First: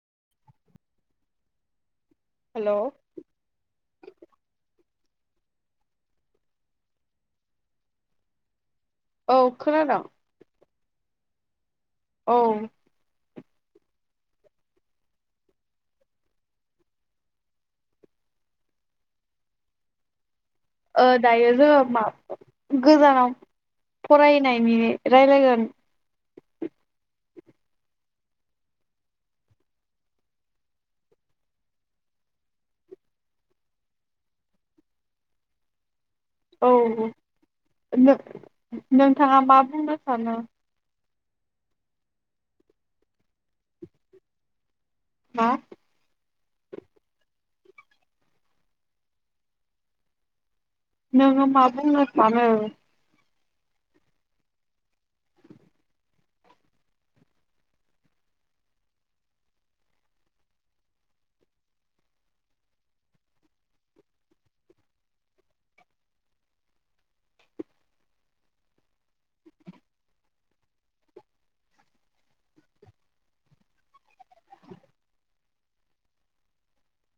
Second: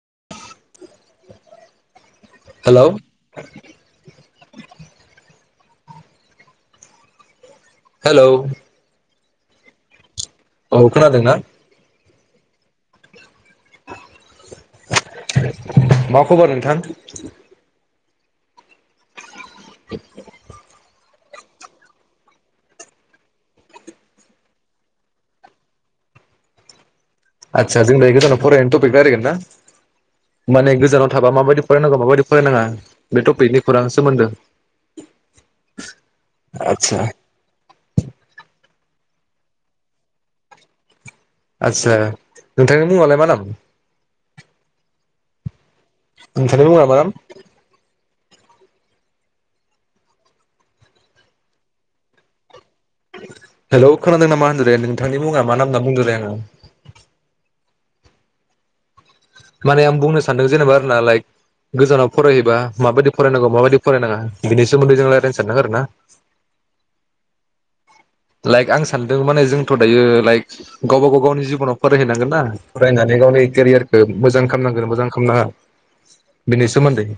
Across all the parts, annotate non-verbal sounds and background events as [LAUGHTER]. [INAUDIBLE] Hello hello औ खोनादोंं? औ खोनादोंना? औ [INAUDIBLE] मा खबर नोंथां? [INAUDIBLE] ओ दायो जोङो मा गोजानाव फरायनायनि रायलायगोन आदसा जोंनि दायो गोजानाव फरायनायनि टपिक रायलायगोन ना माने गोजानाव थाबा माबायदि फरायनांगौ माबायदि फरायनाङा बे टपिकनिखौ खौरां सोमोन्दो औ आदसा नो नोंथाङा मा बुंनो सानो आतसा नोंथांनि मुङालाय मा नाम? मा? नोंथांनि मुङा मा नाम? नोङो मा बुंनो सानो? हेलौ खोनादों नामा होन्दों रे नोंथांनि मुङा मा नाम होनना बुंदों रे आङो। माने आं बुंनो सानदों जेनेबा आरोना लाइक गोजानाव फरायहैबा माबायदि फरायनांगौ माबायदि फरायनाङा बिनि सोमोन्दै जों रायज्लायनो सानदों आरो ना। लाइक आं सानदों माने जोंथ' दायो लाइक गावबा गाव गावनि जिबनाव फरायहैनांगोनना फरायनानै गावनि केरियारखौ मोजां खालामनांगोन मोजां खालामनाङा बेनि सोमोन्दै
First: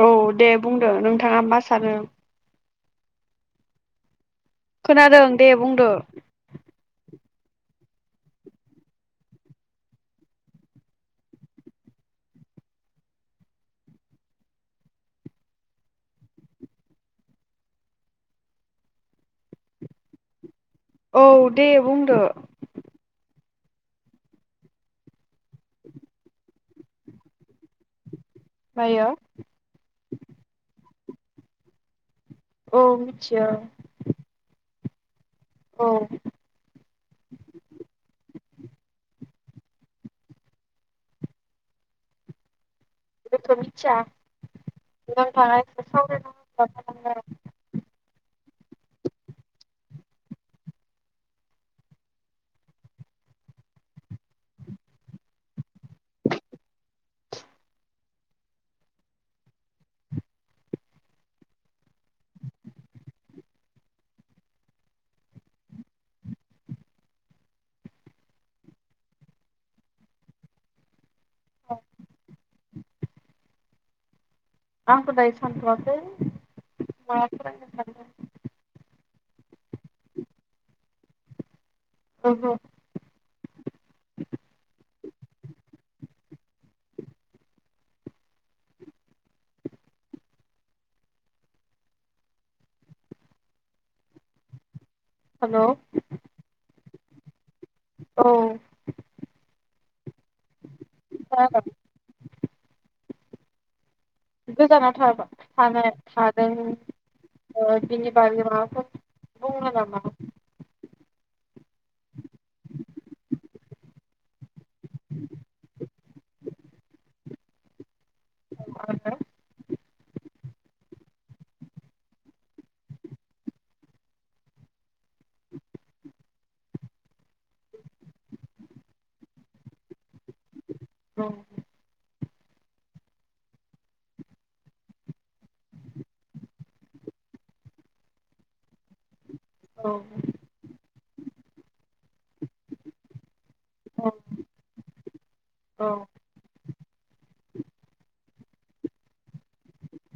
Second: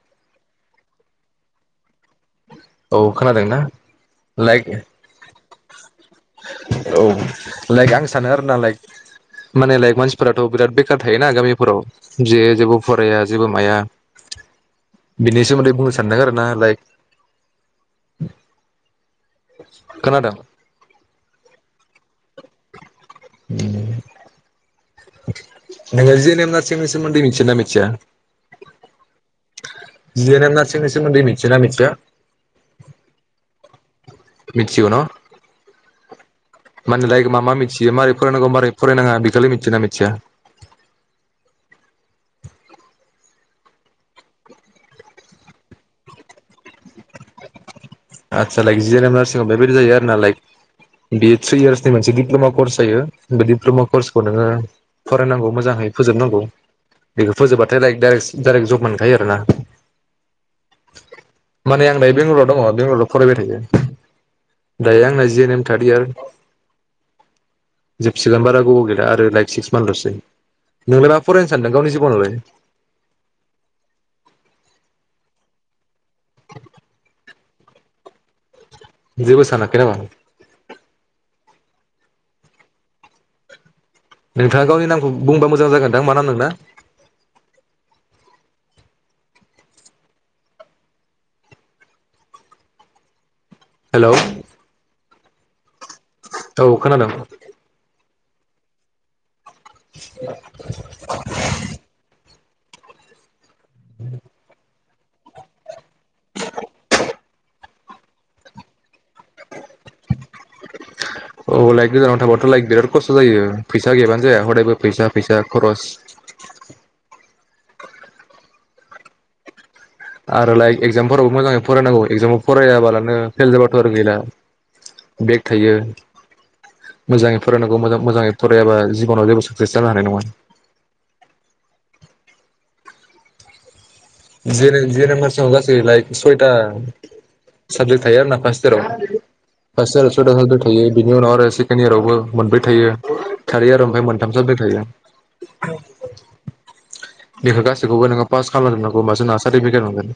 औ दे बुंदो नोंथाङा मा सानो? औ खोनादोंना? लायक खोनादों दे बुंदो औ लाइक आं सानो आरोना लाइक माने लाइक मानसिफोराथ' बिराद बेखार थायोना गामिफोराव जे जेबो फराया जेबो माया बिनि सोमोन्दै बुंनो सानदों आरोना लाइक खोनादों। औ दे बुंदो। ओम नोङो [UNINTELLIGIBLE] सोमोनदै मिथियोना मिथिया? दायो [UNINTELLIGIBLE] मिथि ना मिथिया? औ मिथियो। मिथिगौ न? औ। माने लाय मा मा मिथियो मारै फरायनांगौ मारै फरायनाङा बेखौलाय मिथियो ना मिथिया? बेथ' मिथिया नोंथाङा बेखौ सावरायनाङा [UNINTELLIGIBLE] आदसा लाइक जि एन एल नार्सिंव बेबायदि जायो आरो ना लाइक बे थ्रि इयार्सनि अब्ला मोनसे दिप्ल'मा कर्स जायो बे डिप्ल'मा कर्सखौ नोङो फरायनांगौ मोजाङै फोजोबनांगौ बेखौ फोजोबबाथाय लाइक डाइरेक्ट जब मोनखायो आरो ना माने आं दायो बेंगलराव दङ बेंगलराव फरायबाय थायो दायो आंना G N M third year जोबसिगोन बारा गोबाव गैला आरो लाइक सिक्स मान्थल'सै नोंलाय मा फरायनो सानदों गावनि जिबनावलाय? आंखौ दायो सानथ'वाखै मा फरायनो [UNINTELLIGIBLE] जेबो साना? [UNINTELLIGIBLE] ओहो नोंथाङा गावनि नामखौ बुंबा मोजां जागोनदां [UNINTELLIGIBLE] हेलौ हेल' औ खोनादों। औ [INAUDIBLE] [UNINTELLIGIBLE] गोजानाव थाबा थाने थादों बिनि बारै माबाफोर दङ नामा? अ लाइक गोजानाव थांबाथ' लाइक बिराद खस्थ' जायो फैसा गैबानो जाया हदायबो फैसा फैसा खरस। [INAUDIBLE] आरो लाइक इगजामफोरावबो मोजाङै फरायनांगौ एगजामाव फरायाबालानो फेल जाबाथ' आरो गैला बेक थायो मोजाङै फरायनांगौ मोजाङै फरायाबा जिबनाव जेबो साक्सेस जानो हानाय नङा। औ [INAUDIBLE] गासै लाइक सयथा साबजेक्ट थायो आर ना फार्स्ट इयाराव। औ [UNINTELLIGIBLE] बिनि उनाव आरो सेकेण्ड इयारावबो मोनब्रै थायो। खारि आरो ओमफ्राय मोनथाम साबजेक थायो। औ बेखौ गासैखौबो नोंङो पास खालाम जोबो होबासो नोङो चार्टिफिकेट मोनगोन।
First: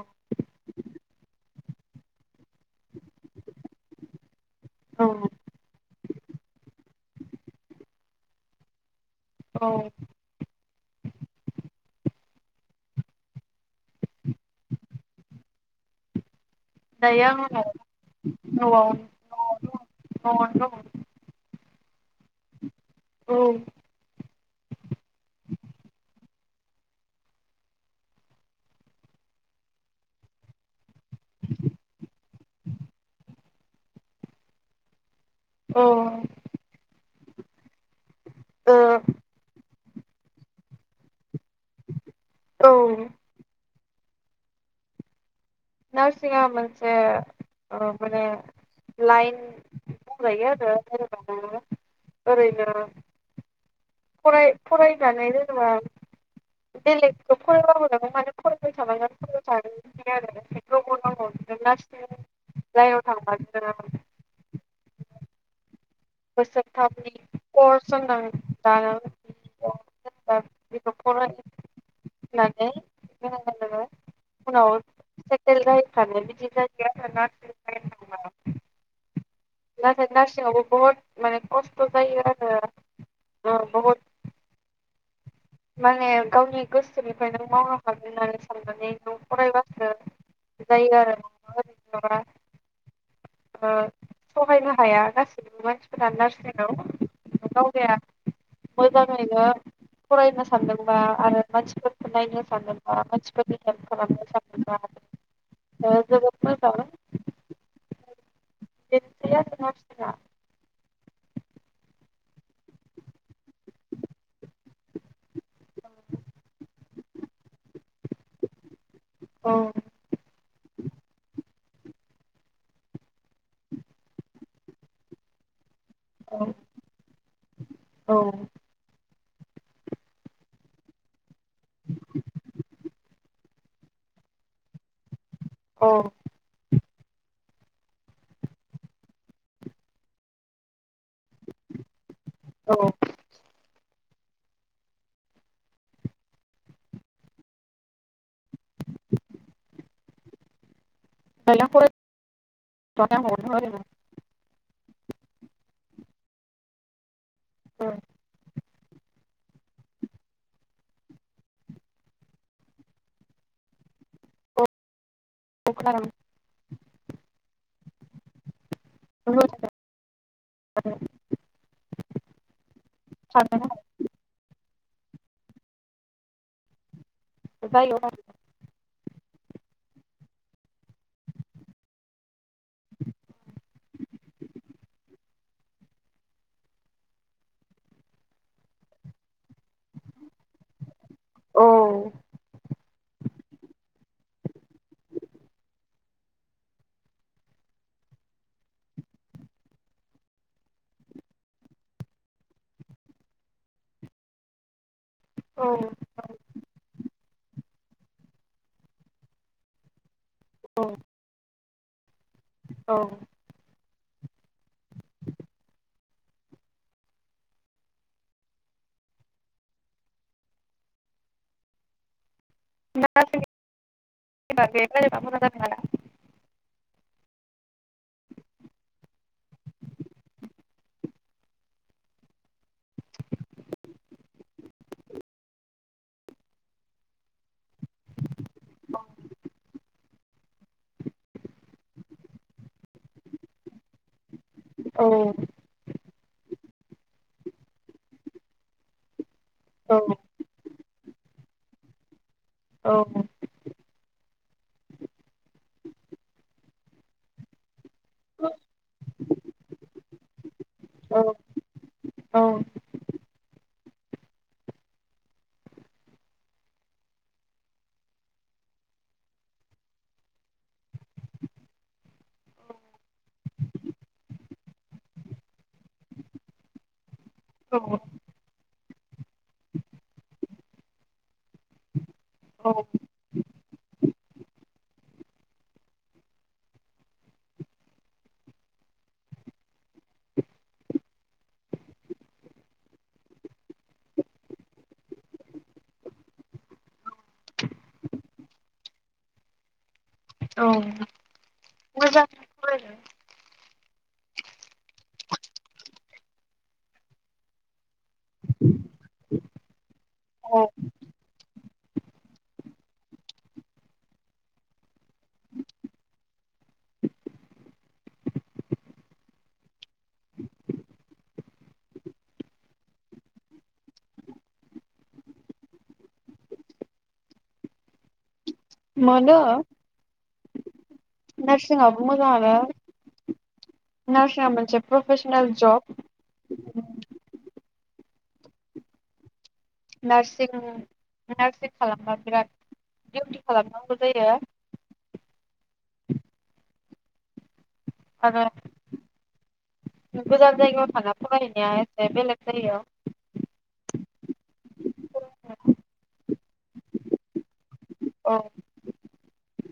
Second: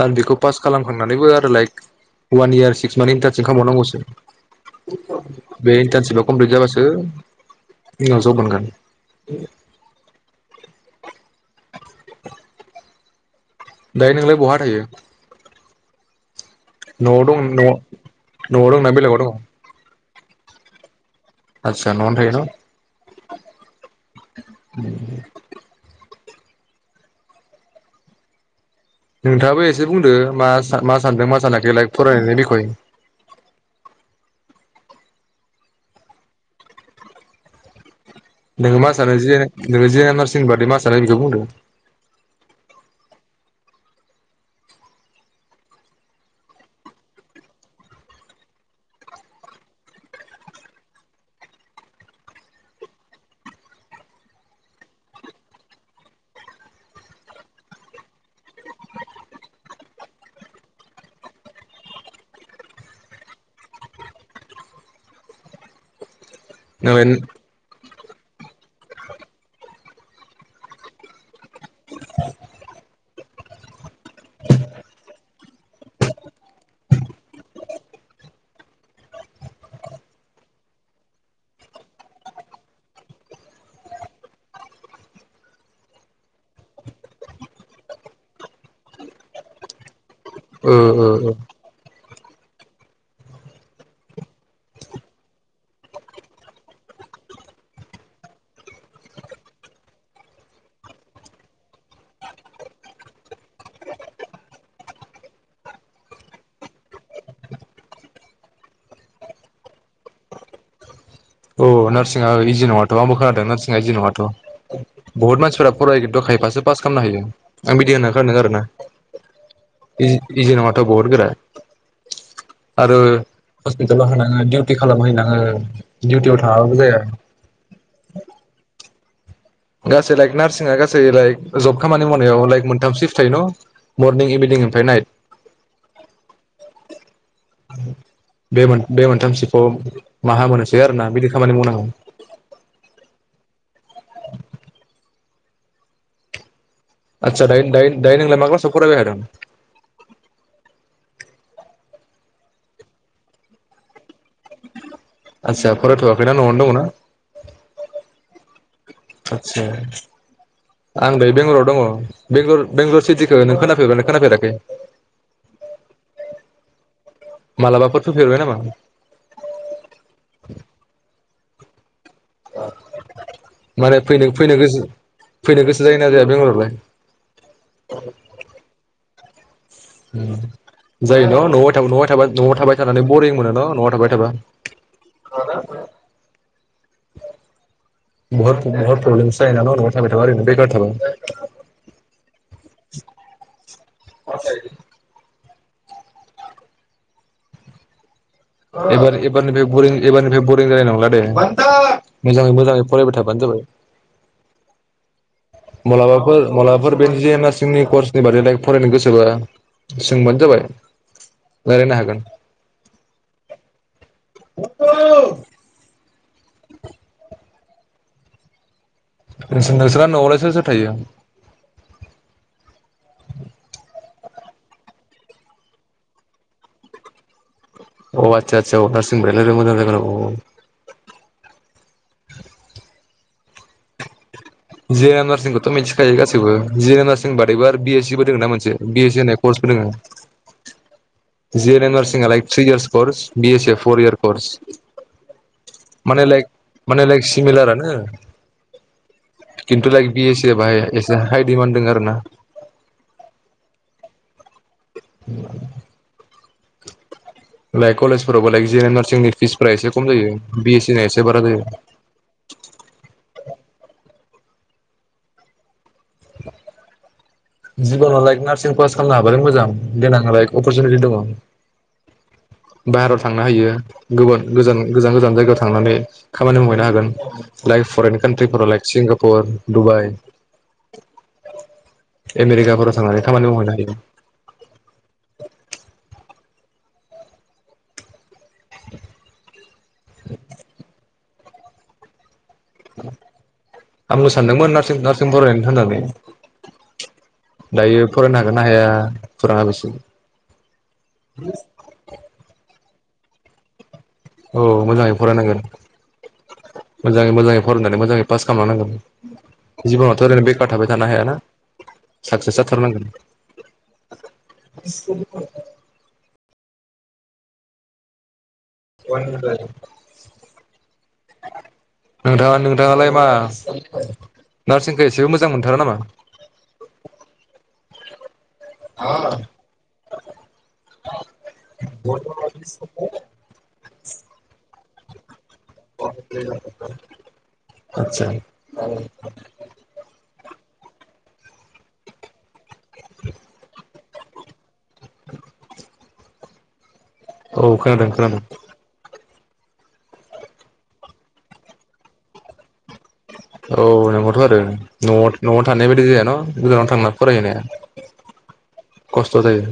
आरो बेखौ पास खालामखांनानैबो आरो like one year six month internship खालामबावनांगौसो। औ बे इनतानसिबाव कमप्लिट जाबासो उनाव जब मोनगोन। औ दायो नोंलाय बहा थायो? न'आव दायो आं दं न' न'आव दंना बेलेगाव दङ। औ आतसा नयावनो थायो न। औ [INAUDIBLE] [INAUDIBLE] नोंथाङाबो एसे बुंदो मा मा? सानदों मा सानाखै लाइक फरायनायनायनि [INAUDIBLE] अ नोंङो मा सानो [INAUDIBLE] नोङो जे नारसिं बादै मासानाय बेखौ बुंदों। औ नार्सिंआ मोनसे माने लाइन बुंजायो आरो ओबानो ओरैनो। फराय फरायनानै जेनेबा बेलेगखौ फरायब मान फरायबाय थानांगोन फबाय थागोन आरोनांगौ नार्सिनि लाइनाव थांंबा [UNINTELLIGIBLE] सम थाङो। द [UNINTELLIGIBLE] माने एदि जङ [INAUDIBLE] औ ल थ ज ग [INAUDIBLE] नाथाय नारसिंआवबो बहुद माने खस्थ' जायो आरो बहुद माने गावनि गोसोनिफ्राय नों मावनो हागोन होननानै साननानै नों फरायबासो। औ औ औ सहायनो हाया गासैबो मानसिफोरानी नारसिननायखौ दावगाया मोजाङैनो। फरायनो सानदोंबा आरो मानसिफोरखौ नायनो सानदोंबा मानसिफोर बिडाम खालामनो सानदोंबा जोबोद मोजां दिन्थिया नोंहासिना ओ औ नार्सिंआ इजि नङाथ' आंबो खोनादों नार्सिंआ इजि नङाथ' बहुत मानसिफोरा फरायगथ'खायोबासो पास खालामनो हायो आं बिदि होनना खोनादों आरोना। औ इ इजि नंडा थ जोबोद गोरा। आरो हस्पिटेलाव हीना [INAUDIBLE] खालामहैनाङो आरो औ थाङाबाबो जाया। गासै लाइक नार्सिंआ गासै लाइक जब खामानि मावनायाव लाइक मोनथामसो फिथाइ न'। मर्निं इभिनिं ओमफ्राय नाइट औ बे मोन बे मोनथाम सिखौ‌ माहामोनोसै आरो ना। बिदि खामानि मावनांगौ। औ आतसा दायो नोंलाय माब्ला सायाव फरायबाय थादों? [UNINTELLIGIBLE] आस्सा फरायथ'वाखैना न'आवनो दङना? औ आदसा आं बे बेंगलराव दङ बेंल बेंगलर सिटिखौ नों खोनाफेरबाय नों खोनाफेराखै? अ खीनादों मालाबाफोर फैफेरबाय नामा? माने फैनो फैनो गोसो? फैनो गोसो जायोना जाया बेंगलरलाय? [UNINTELLIGIBLE] जायो न' न'आव थाबाय ' थाबा न'आव थाबाय थानानै बरिं मोनो न' न'आव थाबाय थाबा बहत बहुत प्रब्लेमस जायोनाल' न'आव थाबाय था ओरैनो बेखार थाबा। औ [INAUDIBLE] [UNINTELLIGIBLE] एबार एबारनिफ्राय बरिं एबारनिफ्राय बरिं जानाय नंला दे मोजाङै मोजाङै फरायबाय थाबानो जाबाय। औ मालाबाफोर मालाबाफोर बे जे नारसिंनि कर्स‌ फैबा दायै फरायनो गोसोबा बुंबानो जाबाय। रायलायनो हागोन। औ [UNINTELLIGIBLE] नों नोंसोरना न'आवलाय सोर सोर थायो? [UNINTELLIGIBLE] अ आतसा आतसा नारसिं [UNINTELLIGIBLE] जि एन एम नार्सिंखौथ' मिथिखायो गासैबो जि एन ए नार्सिं बादैबो बिएस सिबो दङ ना मोनसे बिएस सि होननाय कर्सबो दोङो। जि एन ए नार्सिंआ लाइक थ्रि इयसर्स कर्स बिएसा‌ पर‌ इयर्स कर्स औ माने लाइक माने लाइक सिमिलारानो खेन्थु औ लाइक‌ बिएस बाय एसे हाइ दिडमान दं आरो ना। औ [UNINTELLIGIBLE] लाइक औ कलेजफोरावबो लाक जिएन एम नार्सिंनि फिसफोरा एसे खम जायो बिएस सि नि एसे बारा औ जायो। जिबनाव लाइक नार्सिं पास खालामनो हाबालाय मोजां देनां लाइक अपरसुनिटि दङ बाहेरायाव थांनो हायो गुबुन गोजान गोजान जायगायाव थांनानै खामानि मावहैनो हागोन। औ लाइक फरेन कान्ट्रिफोराव लाइक सिंगापुर दुबाइ- आमेरिकाफोराव थांनानै खामानि मावहैनो हायो। [UNINTELLIGIBLE] आंनो सानदोंमोन नार्सिं फरायनो होननानै दायो फरायनो हागोन ना हाया खौरांङा बेसो औ मोजां फराय औ मोजाङै फरायनांगोन मोजाङै मोजाङै फरायनानै मोजाङै पास खालामलनांगोन जिबनावथ' ओरैनो औ बेखार थाबाय थानो हायाना। साक्सेस जाथारनांगोन। [UNINTELLIGIBLE] नोंथाङालाय मा नार्सिंखौ एसेबो मोजां मोनथारा नामा मोनो नोरसिंआबो मोजांङानो नारसिङाबो‌मोनसे प्रफेसनेल ज' आतसा नारसिं नार्सिं खालामबा बिराद दिउटि खालामांगौ। फैदो [UNINTELLIGIBLE] औ खोनादों खोनादों। आरो गोजान जायगायाव थाङा फरायनाया एसे बेलेग जायो। औ नोंगौथ' आरो न'आव न'आव थानाय बायदि जायान' गोजानाव थांना फरायहैनाया औ खस्थ' जायो।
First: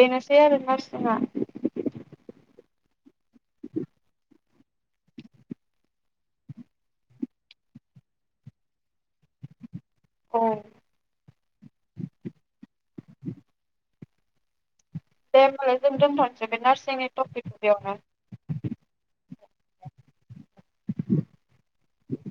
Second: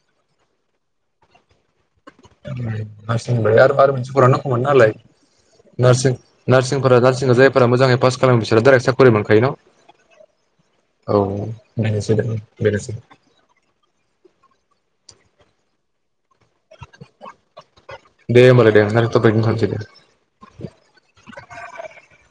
बेनोसै आरो नारसिङा ओमफ्राय [UNINTELLIGIBLE] मानसि बाय आरो मायो मोनसे बरनां गौ नालाय नारसिं नारसिं जायफोरा मोजाङै पास खालामो बिसोर डाइरेक्ट सा खरि मोनखायो न' औ बेनोसै बेनोसै देमालाय जों दोनथ दे होमबा लाय दे टपिकनो दोनथसै दे। [UNINTELLIGIBLE]